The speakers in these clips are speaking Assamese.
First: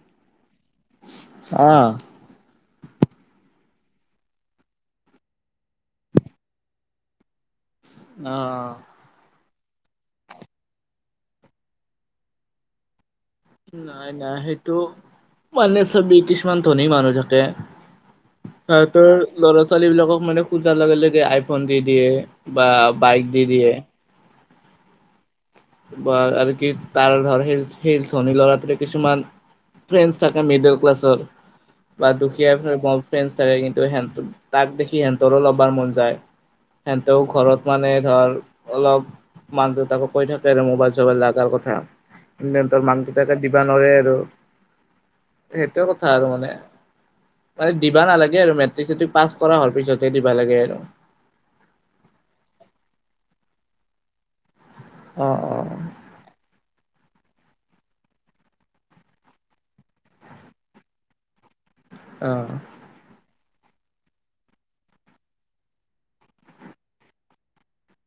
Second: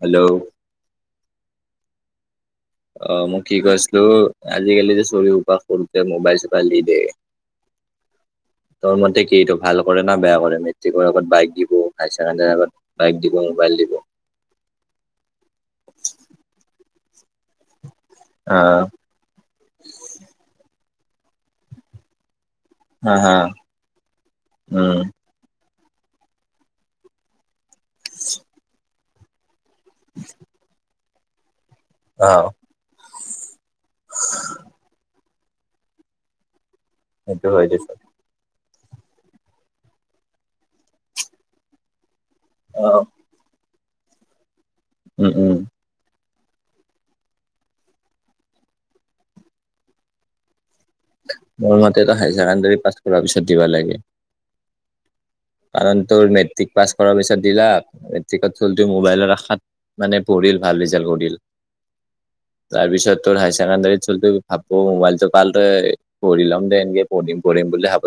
হেল্ল'। অ। অ মই কি কৰিছিলো আজিকালি যে চৰি উপ সৰুতে মোবাইল চোবাইল দি দিয়। অ', তৰ মতে কি এইটো। ভাল কৰে না বেয়া কৰে, মেট্ৰিকৰ আগত বাইক দিব হায়াৰ ছেকেণ্ডাৰীৰ আগত। বাইক দিব মোবাইল দিব নাই নাই সেইটো মানে চব কিছুমান ধনি মানুহ থাকে। আহ সিহতৰ ল'ৰা ছোৱালী বিলাকক মানে খোজাৰ লগে লগে আইফোন দি দিয়ে। বা হা বাইক হা দি দে। উম বা আৰু কি তাৰ ধৰ সেই সেই ধনী লৰাটৰে কিছুমান। ফ্ৰেণ্ডছ থাককা মিডল ক্লছৰ। বা অ দুখীয়া ফ্ৰেণ্ড থাকে কিন্তু সিহত তাক দেখি সিহঁতৰো ল'বাৰ মন যায়। সেহতেও সেইটো ঘৰত হয় মানে দেচোন ধৰ অলপ মান দেউতাকো ক থাকে। মোবাইল চবাইল লগাৰ কথা, ইটাৰনেটৰ অ মানকেইটাকে দিবা নোৱাৰে আৰু। উম উম সেইটোয়ে কথা আৰু মানে। মান দিবা নালাগে আৰু মেট্ৰিক চ পাছ কৰা হোৱাৰ পিছতে দিবা লাগে আৰু। মোৰ মতেতো হায়াৰ ছেকেণ্ডাৰী পাছ কৰাৰ পিছত দিবা লাগে। অ। কাৰণ তোৰ মেট্ৰিক পাছ কৰাৰ পিছত দিলা, মেট্ৰিকত হল ত মোবাইলৰ আশাত মানে পঢ়। ভ ৰিজ্ কৰিল, অ', তাৰপিছত ত। ডত চল ভাবো মোবাইলটো কাল, পঢ়ি লম দে এনেকে পঢিম পঢ়ম বুলি ভাবো।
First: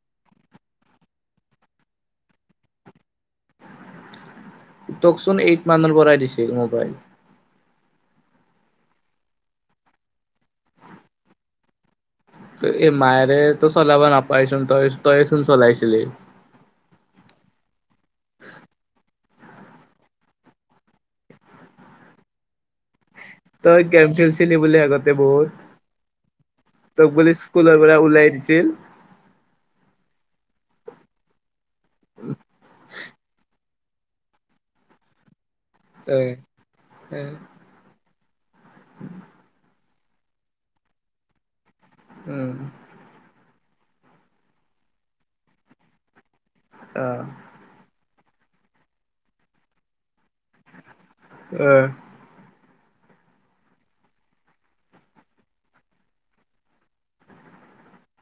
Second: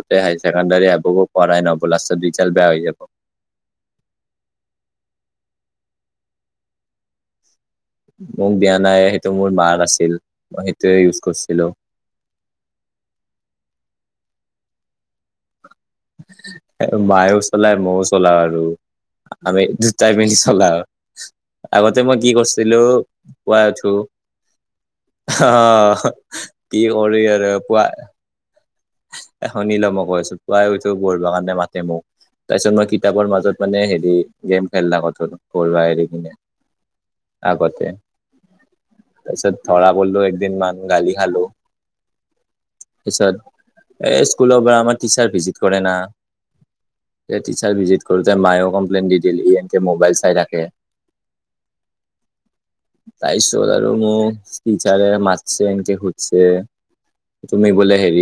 স আহ প়াই নব লাৰিজাল্ট বেয়া হৈ যাব। তকচোন এইট মানৰ পৰাই দিছে মোবাইল। মোক দিয়া নাই সেইটো মোৰ মাৰ আছিল, মই সেইটোৱে ইউজ কৰিছিলোঁ। এ মাৰে ত চলাহাব নপাইছ তই তই শু চলহাইছ। মায়েও চলায় মইও চলাওঁ আৰু। আমি দুটাই পিন্ধি চলাওঁ, আগতে মই কি কৰিছিলো। পুৱাই তই উঠো গম খেলছিলি বুলি আগতে বহত, অ কি তোক বুলি স্কুলৰ পৰা ওলাই। [unintelligible] এখনি ল'ম কৈছো প্ৰায় পঢ়িব কাৰণে মাতে মোক তাৰপিছত মই কিতাপৰ মাজত, মানে হেৰি গেম খেলা কথাটো পঢ়া এৰি উম, কিনে অ', আগতে, তাৰপিছত ধৰা পৰিলো একদিনমান গালি খালো। উম। পিছত এ স্কুলৰ পৰা আমাৰ টিচাৰ ভিজিট কৰে না টিচাৰ ভিজিট কৰোতে মায়েও কমপ্লেইন দি দিলে ই এনকে মোবাইল চাই থাকে, তাৰপিছত আৰু মোক টিচাৰে মাৰছে এনকে সুধিছে তুমি বোলে হেৰি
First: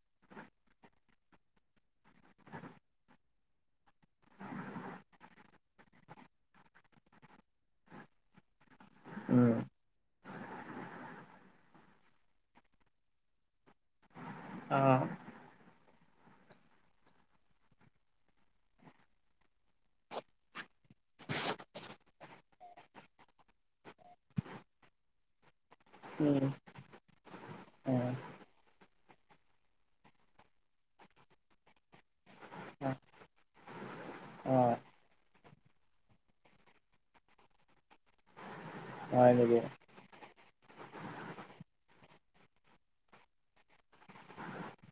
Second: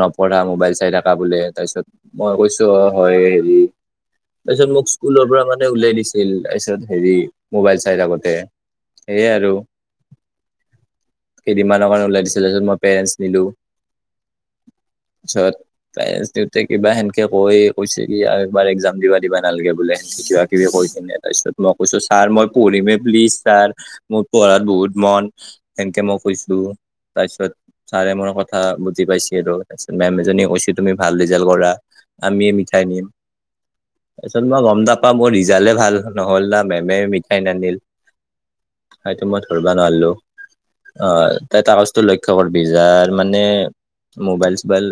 নপঢ়া মোবাইল চাই থাকা বোলে, তাৰপিছত মই কৈছো হয় হেৰি তাৰপিছত মোক স্কুলৰ পৰা মানে উলাই দিছিল তাৰপিছত হেৰি মোবাইল চাই থাকোঁতে সেয়াই আৰু। কেইদিনমানৰ কাৰণে ওলাই দিছিল তাৰপিছত মই পেৰেণ্টছ নিলোঁ। অঁ। দেউতাই কিবা সেনকে কৈ কৈছে কি এবাৰ এক্জাম দিবা দিবা নালাগে বোলে সেনকে কিবা কিবি কৈছে, তাৰপিছত মই কৈছো ছাৰ মই পঢ়িমে প্লিজ ছাৰ মোৰ পঢ়াত বহুত মন সেনকে মই উম, কৈছো তাৰ পিছত ছাৰে উম, মোৰ কথা বুজি পাইছে আৰু তাৰপিছত মেম এজনীয়ে কৈছে তুমি ভাল ৰিজাল্ট কৰা আমিয়ে মিঠাই নিম তাৰপিছত মই অ', গম নাপাওঁ মই ৰি জাল্টে ভাল নহ'ল না মেমে মিঠাই নানিল, সেটো হয় মই নেকি? ধৰিবা নোৱাৰিলো আহ তাই কাগজটো ল খবৰ বিজাৰ মানে মবাইল চোবাইল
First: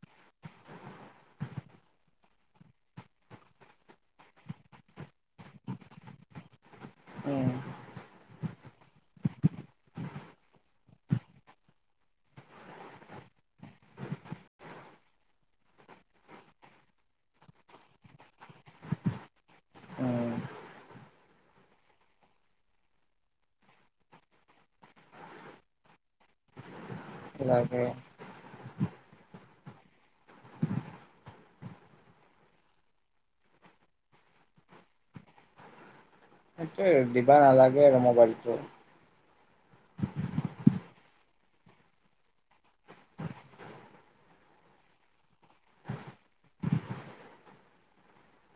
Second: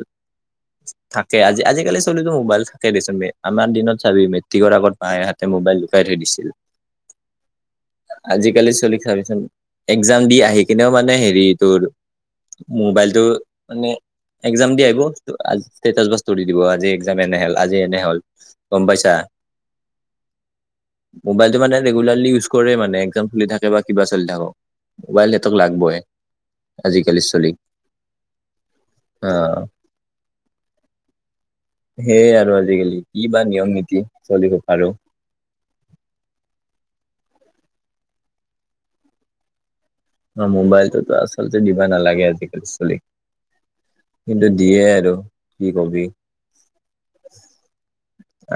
থাকে আজি আজিকালি চলিতো মোবাইল থাকে দেচোন আমাৰ দিনত চাবি মেট্ৰিকৰ আগত মায় হঁতে, মোবাইল লুকাই থৈ দিছিল উম, আজিকালি চলি ক চাবি চোন এক্জাম দি আহি কিনেও মানে হেৰি তোৰ মোবাইলটো মানে এক্জাম দি আহিব ষ্টেটাচ বস্তু দি দিব আজি এক্জাম এনে হ'ল আজি এনে হ'ল গম পাইছা? অ। মোবাইলটো মানে ৰেগুলাৰলি ইউজ কৰে মানে এক্জাম খুলি থাকে বা কিবা চলি থাকক। মোবাইল সিহঁতক লাগবই আজিকালি চলি লাগে ক। আহঁ। সেইয়ে আৰু আজিকালি কি বা নিয়ম নীতি চলিব পাৰো। [inaudible] সেইটোয়ে দিবা নালাগে আৰু মোবাইলটো। অ মোবাইলটো ত আচলতে দিবা নালাগে আজিকালি চলিক। কিন্তু দিয়ে আৰু কি কবি।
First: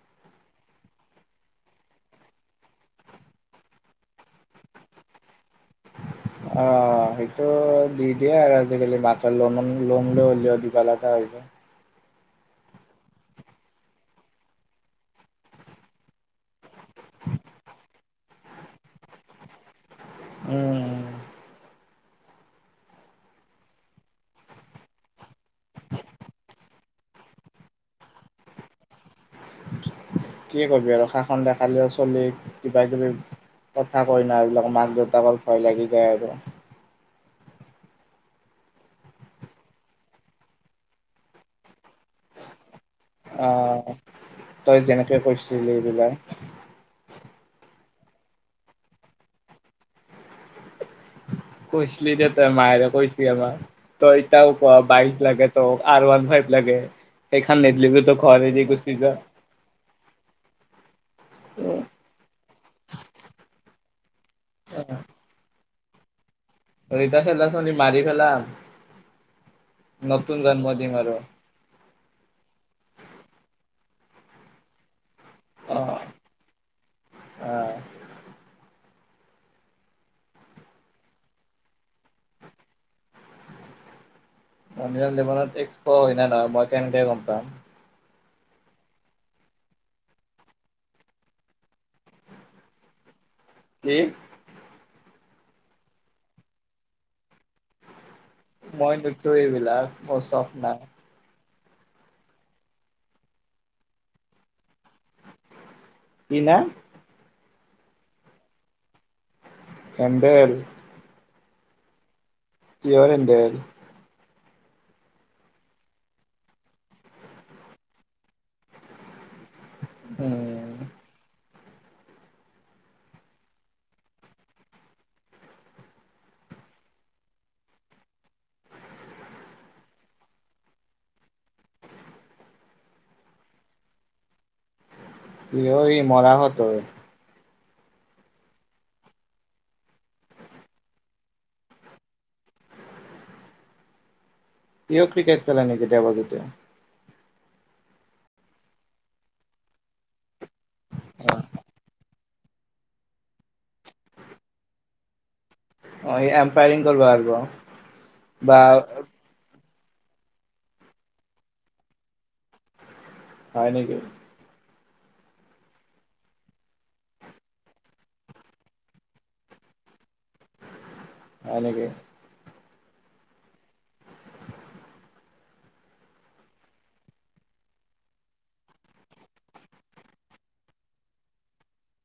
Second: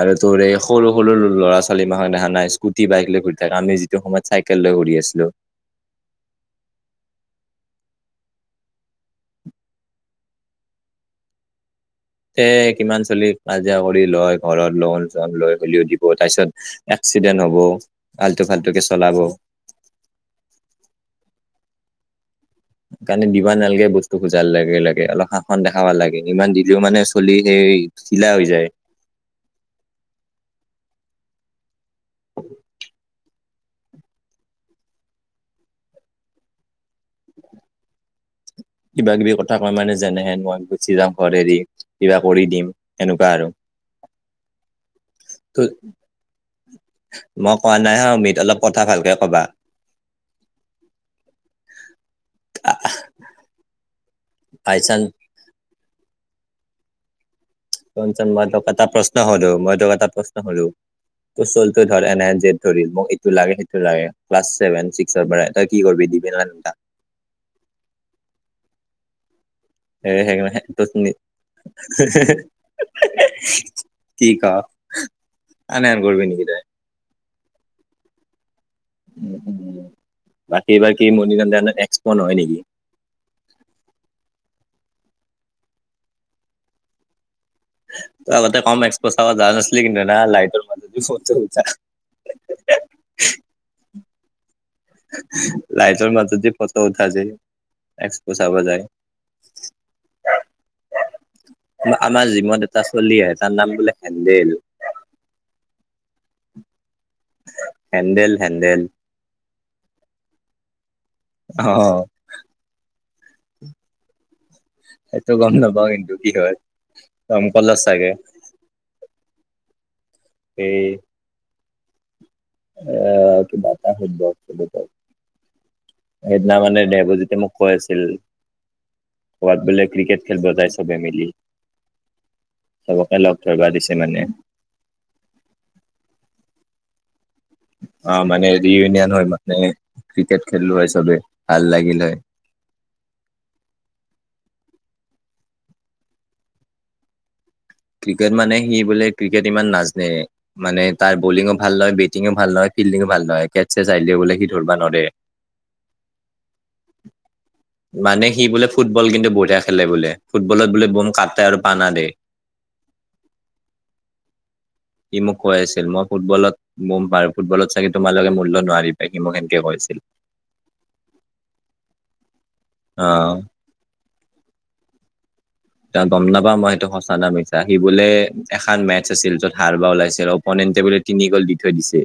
আৰু তোৰ এই সৰু সৰু ল'ৰা ছোৱালী মাহক দেখা নাই স্কুটি বাইক লৈ ঘূৰি থাকে আমি যিটো সময়ত চাইকেল লৈ ঘূৰি কে আছিলো। অ সেইটো দি দিয়ে আৰু আজিকালি মাকৰ লোন লৈ হলেও দিব লাগা হৈ যায়। তে কিমান চলি কাজিয়া কৰি লয় ঘৰত লোন চোন লৈ হেলিও দিব, তাৰপিছত এক্সি এক্সদেন্ত হ'ব আল্টু ফাল্টুকে চলাব। উম। সেইকাৰণে দিবা নালাগে বস্তু খোজাৰ লগে লাগে অলপ শাসন দেখাবা লাগে ইমান দিলেও মানে চলি সেই এই চিলা হৈ যায়। কি কৰিবি আৰু শাসন দেখালেও চলি কিবা কিবি কথা কৈ না, এইবিলাক মাক দেউতাকক ভয় লাগি যায় আৰু। কিবা কিবি কথা কয় মানে যেনেহেন মই গুচি যাওঁ ঘৰ এৰি কিবা কৰি দিম সেনেকুৱা অ আৰু। [inaudible] তই যেনেকে ত কৈছিলি এইবিলাক মই কোৱা নাই হাঁ মিদুল অলপ কথা ভালকে কবা। কৈছিলি যে তই মায়েৰে কৈছিলি আমাৰ তই এতিয়া বাই চান্স বাইক লাগে ত আৰু ফাইভ লাগে সেইখন নিদিলেতো তই শচ ঘৰ মই ত এৰি এটা গুচি যা প্ৰশ্ন হো মই তোক এটা প্ৰশ্ন হো [unintelligible] ত চলটো ধৰ এনে যে ধৰিল মোক এইটো লাগে সেইটো লাগে ক্লা চছেভেন ছিক্সৰ পৰা তই কি কৰি কৰি দি কে টান ঐ খেলিল চনি মাৰি মাৰিপেলাম সে সেনেকে কি ক অ আনেন কৰবি নেকি তই [unintelligible] অ বাকীবাৰএক্সপ নহয় নেকি [unintelligible] জনত এক্সপ হয় ন নহয় মই কেনেকে গম পাম আগতে কম এক্সপ' চাব যা নছিল কিন্তু না লাইটৰ মাজত ফ [unintelligible] [unintelligible] উম লাইটৰ মাজত যে ফটো উঠা যে এক্সপ চাব যায় মই নুঠো এইবিলাক মোৰ চখ নাই আমাৰ জীৱত এটা চলি আহ তাৰ নাম বোলে হেণ্ন্দেল কি নাম হেন্দেল হেন্দেল হেন্দেল অ কিহৰ হেন্দেল সেইটো গম নাপাওঁ কিন্তু কি হয় গম দকমকল চাগে উম, সেই আহ কি বাৰ্তা হ ব ত সেইদিনা মানে দেবজিতে মোক কৈ আছিল সোৱাত বোলে ক্ৰিকেট খেল বজাই চবে মিলি চবকে লগ ধৰিব দিছে মানে কি কি স মৰা হতৰ অ মানে ৰিয়উনিয়ন হয় মানে ক্ৰিকেট খেললো হয় চবেই ভাল লাগিল হয়। [unintelligible] হিও ক্ৰিকেট খেলা নেকি কেতিয়াবা কেতিয়াবা ক্ৰিকেট মানে সি বোলে ক্ৰিকেট ইমান নাজানে মানে তাৰ বলিঙো ভাল লয় টো ভালহয় ফিল্ডিং ভাল নহ কেট চছে যাইলে বলে সি ধৰিবা নোৱাৰে অ', সি এম্পায়াৰিং কৰিব পাৰিব মানে সি বা বোলে ফুটবল কিন্তু বঢ়িয়া খেলে বোলে ফুটবলত বোলে বম কাটে আৰু পানা দিয় হয় নেকি? উ সি মোক কৈ আছিল মই ফুটবলত গম পাৰো ফুটবলত চাগে তোমালোকে মূল্য নোৱাৰি পাই সি মোক এেনকে কৈছিল [unintelligible] হয় নেকি? আহ এ গম নাপাওঁ মই সেইটো সঁচ সচা নে মিছা বোলে এখন মেচ আছিল য'ত হাৰ বা ওলাইছিল অপনেণ্ট বোলে তিনি গ'ল দি থৈ দিছে।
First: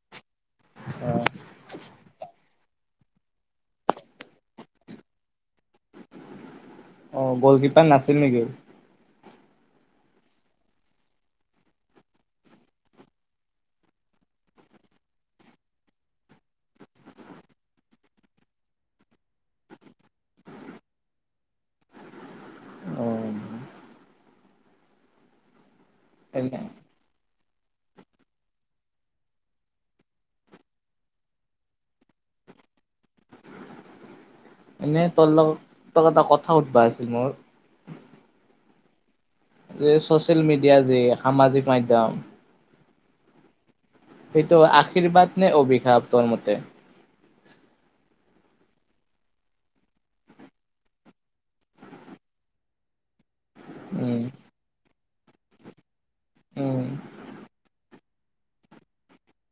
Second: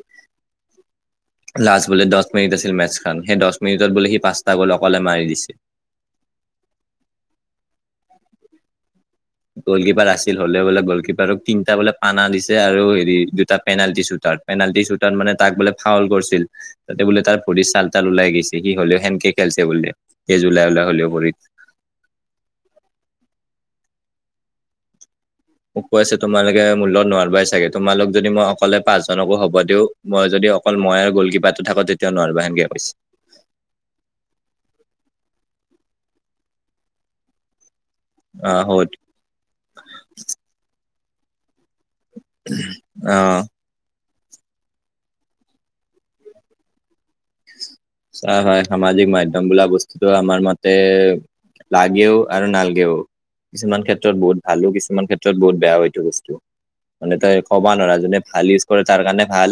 অ', লাষ্ট বোলে দশ মিনিটত মেটছখন সেই দহ মিনিটত বুলি সি পাঁচটা গ'ল অকলে মাৰি দিছিল অ গ'লকিপাৰ নাছিল নেকি? গলকিপাৰ আছিল হ'লে বোলে গলকিপাৰক তিনটা বোলে পানা দিছে আৰু হেৰি দুটা পেনালন্টি চুট পেনাল্টী চুটাত মানে তাক বোলে ফাউল কৰিছিল তাতে বোলে তাৰ ভৰিত চাল তাল ওলাই গৈছে সি হলে খেলছে বুলি এই জলাই উওলাই কৰি [inaudible] মোক কৈ আছে এনে তোমালোকে মোৰ লগত নোৱাৰিবা চাগে তোমালোক যদি মই অকলে পাঁচজনকো হ'ব দি মই যদি অকল মই আৰু গ'ল কিবাটো থাকো তেতিয়াও নোৱাৰিবা সেনকে কৈছে এনে তোৰ লগত তোক এটা কথা সুধবা আছিল মোৰ অ শুদ এই চচিয়েল মিডিয়া যে সামাজিক মাধ্যম আহ সেইটো আশীৰ্বাদ নে অভিশাপ তোৰ মতে হয় হয় সামাজিক মাধ্যম বোলা বস্তুতটো আমাৰ মতে লাগেও আৰু নালাগেও কিছুমান ক্ষেত্ৰত উম, বহুত ভালো কিছুমান ক্ষেত্ৰত বহুত বেয়া হয় এইটো বস্তু উম, মানে তই কবা নোৱাৰা যোনে ভাল ইউজ কৰে তাৰ কাৰণে ভাল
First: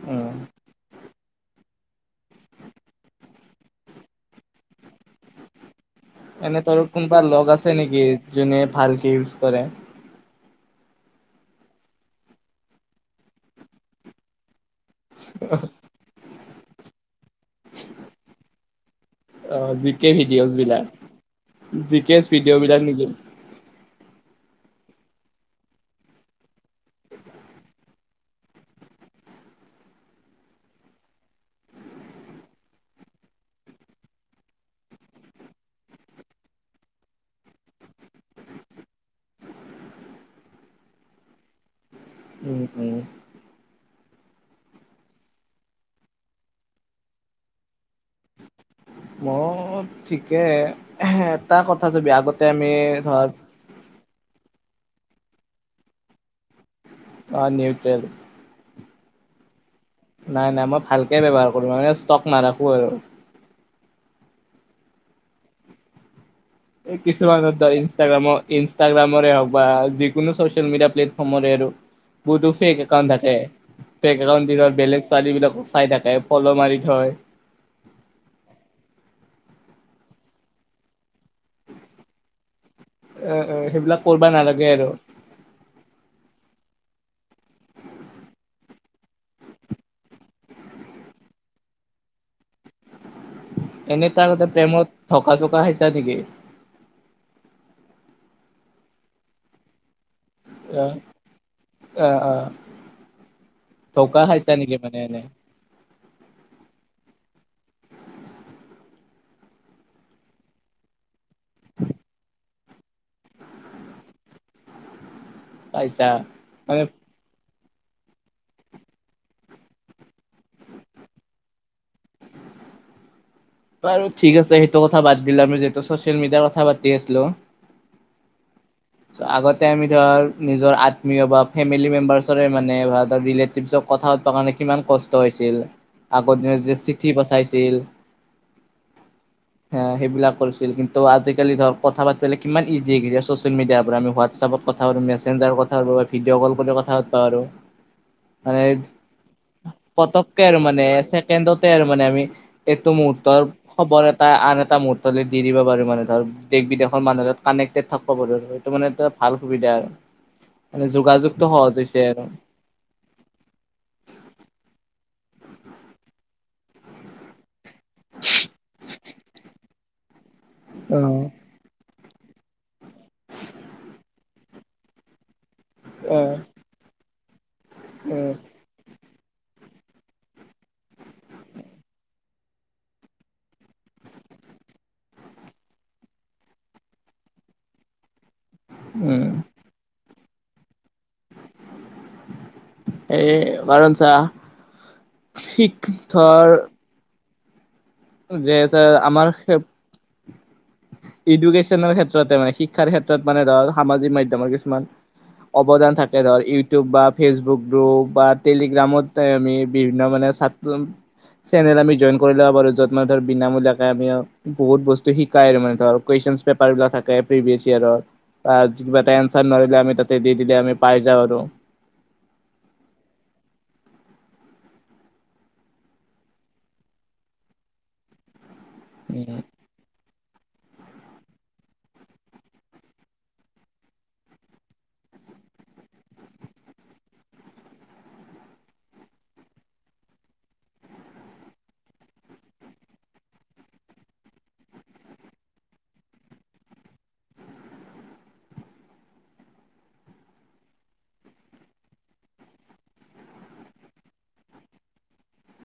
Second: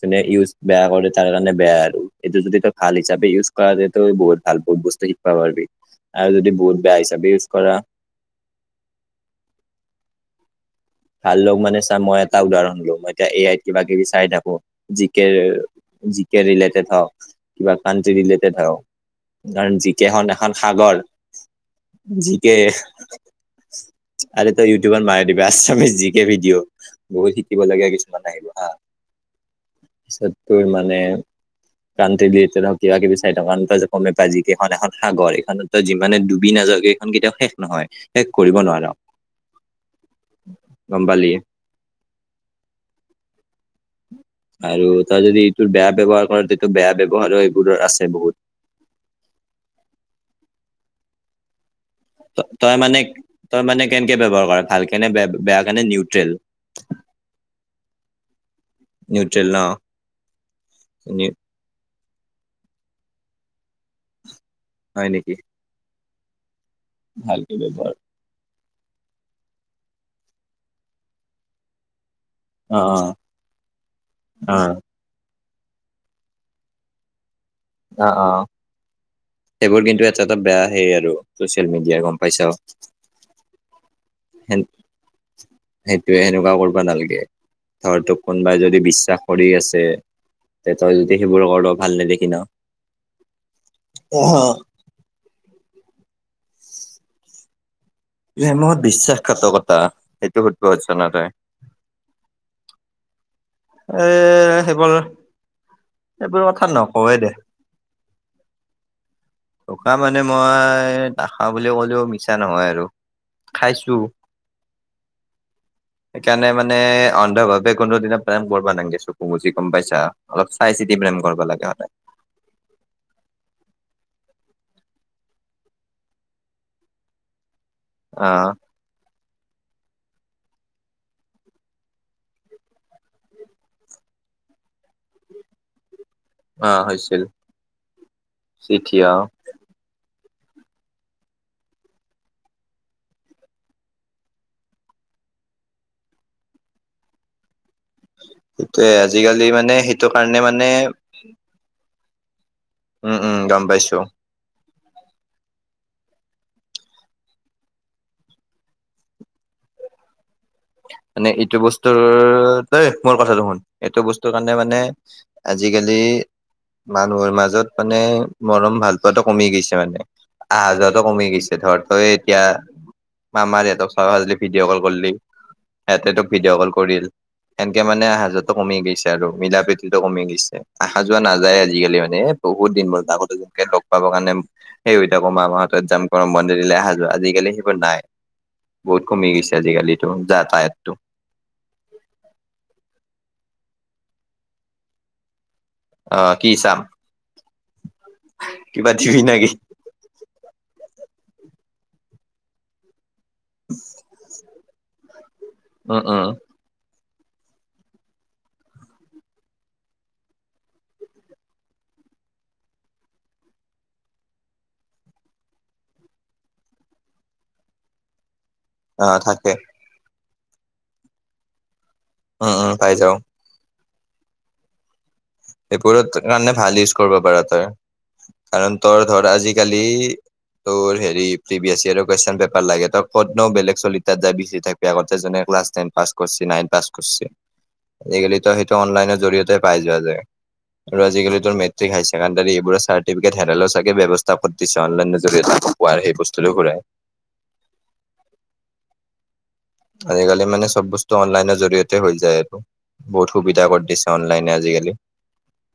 যোনে উম, ইউজ বেয়া কৰে তাৰ কাৰণে বেয়া আৰু এইটো যদি তই খাল হিচাপে ইউজ কৰা যায় ত বহুত ভাল ব বস্তু শিক্ষা পাৰিব এনে ধৰ কোনোবা লগ আছে নেকি যোনে ভালকে ইউজ কৰে। ভাল লগ মানে চা মই এটা উদাহৰণ হলো মই এতিয়া এ আইত কিবা কিবি চাই থাকো G K G K related হওক কিবা কানটি ৰিলেটেড হওক অ', জিকে জিকেখনন ভিডিঅ'জ এখন বিলাক? সাগৰ জিকে জি কে ভিডিঅ' বিলাক নেকি? আ ব মাৰে দিবি আছামিজ জি কে ভিডিঅ' বহুত শিকিবলীয়া কিছুমান আহিব হা তাৰপিছত তোৰ মানে কান ডুবি কিবা কিবি চাই থকা সেইটো যে গম পাই যে কেইখন এখন সাগৰ এইখনত যিমান ডুবি না খন কেতিয়াও শেষ নহয় শেষ কৰিব নোৱাৰা। গম পালি উম, উম, আৰু তাৰ যদি এইটোৰ বেয়া ব্যৱহাৰ কৰে তেতিয়া বেয়া ব্যৱহাৰো এইবোৰো আছে বহুত মই ঠিকে এটা কথা চাবি আগতে আমি তই মানে ধৰ তই মানে কেনেকে ব্যবহাৰ কৰে ভাল কেনে বেয়া কেনে নে নিউট্ৰেল। অ নিউট্ৰেল নিউট্ৰেল ন নাই নাই মই ভালকে ব্যৱহাৰ কৰো মানে ষ্টক নাৰাখো আৰু হয় নেকি? এই ভালকে কিছুমানত ধৰ ব্যৱহাৰ ইনষ্টাগ্ৰামত ইনষ্টাগ্ৰামৰে হওক বা যিকোনো চচিয়েল মিডিয়া প্লেটফৰ্মৰে আৰু বহুতো অ ফেক একাউন্ট অ থাকে ফেক একাউট দি ৰহ বেলেগ -ছোৱালী বিলাকক চাই থাকে ফল' মাৰি থয়। সেইবোৰ কিন্তু এটা -এটা বেয়া হেই আৰু চ ছচিয়েল মিডিয়াই গম পাইছা। এ সেইবিলাক কৰিবা নালাগে আৰু সেইটোয়ে সেনেকুৱা কৰব বা নালগে ধৰ তোক কোনোবাই যদি বিশ্বাস কৰি আছে তে তই যদি সেইবোৰ কৰ ভাল নেদেখি ন'। এনেই তাৰ এতে প্ৰেমত ধকা -চকা খাইছা নেকি? প্ৰেমত বিশ্বাসঘাতকতা সেইটো বহুত অ -বহুত জনা তই। অ অ ধকা খাইছা এ' নেকি সেইবোৰ, মানে এনে এইবোৰ কথা নকয়ে দে। ধকা মানে মই নাখাওঁ বুলি ক'লেও মিছা নহয় আৰু খাইছো খাইছা সেইকাৰণে মানে অন্ধভাৱ এ' কোনো দিনা প্ৰেম কৰিব নাগে চকু মুজি গম পাইছা অলপ চাই -চিতি প্ৰেম কৰব লাগে সদাই [inaudible] বাৰু ঠিক আছে সেইটো কথা বাদ দিলা আমি যিহেতু চচিয়েল মিডিয়াৰ কথা পাতি আছলো আহ', আগতে আমি ধৰ নিজৰ আত্মীয় বা ফেমিলি মেম্বাৰ্চৰে মানে বা এটা ৰিলেটিভছক কথা কাৰণে কিমান কষ্ট হৈছিল, আগৰ দিনত অ যে চিঠি হৈছিল পঠাইছিল চিঠি অহ। সেইবিলাক অলছিল কিন্তু, আজিকালি ধৰ কথা পাতিলে কিমান ইজি এইকেইটা ছচিয়েল মিডিয়াৰ পৰা আমি হোৱাটছআপত কথা পাতি মেছেঞ্জাৰ কথাবৈ ভিডিঅ' কল কৰি কথা পাতবা পাৰোঁ। মানে সেইটোয়ে আজিকালি মানে সেইটো কাৰণে পতককে আৰু মানে ছেকেণ্ডতে আৰু মানে আমি এইটো উম উম মুহৰ্তৰ গম পাইছো খবৰ এটা আন এটা এটা মুহূৰ্তলৈ দি দিব পাৰো মানে ধৰ দেশ- বিদেশৰ মানুহৰ লগত কানেক্টেড থাকব পাৰোঁ আৰু এইটো মানে এটা ভাল সুবিধা আৰু। [inaudible] মানে যোগাযোগটো এইটো সহজ বস্তুৰ, হৈছে আৰু দেই মোৰ কথাটো শুন এইটো বস্তুৰ কাৰণে মানে আজিকালি মানুহৰ মাজত মানে মৰম ভাল পোৱাটো কমি গৈছি মানে আহা যোৱাতু অ', কমি গৈছি ধৰ তই এতিয়া মামাৰ সিহঁতক চাৱা যদি ভিডিঅ' কল কৰিলি সিহঁতে তোক ভিডিঅ' কল কৰিল। এনকে মানে আহা উম -যোৱাটো কমি গৈছি। মিলা-প্ৰীতিটো কমি গৈছে আহা-যোৱা নাযায় আজিকালি মানে বহুত দিন বোৰ আগতে যেনকে লগ পাব কাৰণে সেই হৈ থাকো মামাহঁতত যাম কবাত মন্দিৰলে আহা, - যোৱা আজিকালি সেইবোৰ নাই। বহুত কমি গৈছে আজিকালি এইটো যাতায়াতটো। এ' বাৰো সুঞ্চা শিক আহ কি ধৰ চাম যে, কিবা [unintelligible] দিবি আমাৰ নেকি এডুকেশ্যনৰ ক্ষেত্ৰতে মানে শিক্ষাৰ ক্ষেত্ৰত মানে ধৰ, সামাজিক মাধ্যমৰ কিছুমান অৱদান উম থাকে উম ধৰ ইউটিউব বা ফেচবুক গ্ৰুপ বা টেলিগ্ৰামত আমি বিভিন্ন মানে ছাত্ৰ চেনেল আমি জইন কৰি লব বাৰু য'ত মানে ধৰ বিনামূলীয়াকে আমিয় বহুত বস্তু শিকাই আৰু মানে ধৰ কুৱেশন পেপাৰ বিলাক থাকে প্ৰিভিয়াছ ইয়েৰ ত' আজি কিবা অ এটা এনঞ্চাৰ থাকে নোৱাৰিলে আমি তাতে দি দিলে আমি পাই যাওঁ আৰু অহ - অহ পাই যাওঁ। সেইবোৰত কাৰণে ভাল ইউজ কৰব পাৰা তই কাৰণ, তোৰ ধৰ আজিকালি তোৰ হেৰি প্ৰি বি এছি আৰু কুৱেশন পেপাৰ লাগে। তই কতনো বেলেগ চলিৰ তাত যাবি থাকবি আগত চাচোন নে ক্লাছ টেন পাছ কৰচি, নাইন পাছ কৰিচি আজি কালিটো সেইটো অনলাইনৰ জৰিয়তে পাই যোৱা যায়। [inaudible] আৰু আজিকালি ত মেটিক হাই ছেকেণ্ডাৰী এইবোৰৰ চাৰ্টিফিকেট [unintelligible] ব্যৱস্থা ওপৰত দিছে অনলাই যোগেদি। বাৰ সেই বস্তুটো ঘূৰাই আজিকালি মানে চব বস্তু অনলাইনৰ জৰিয়তে হৈ যায় আৰু। বহুত সুবিধা কৰি দিছে অনলাইনে আজিকালি।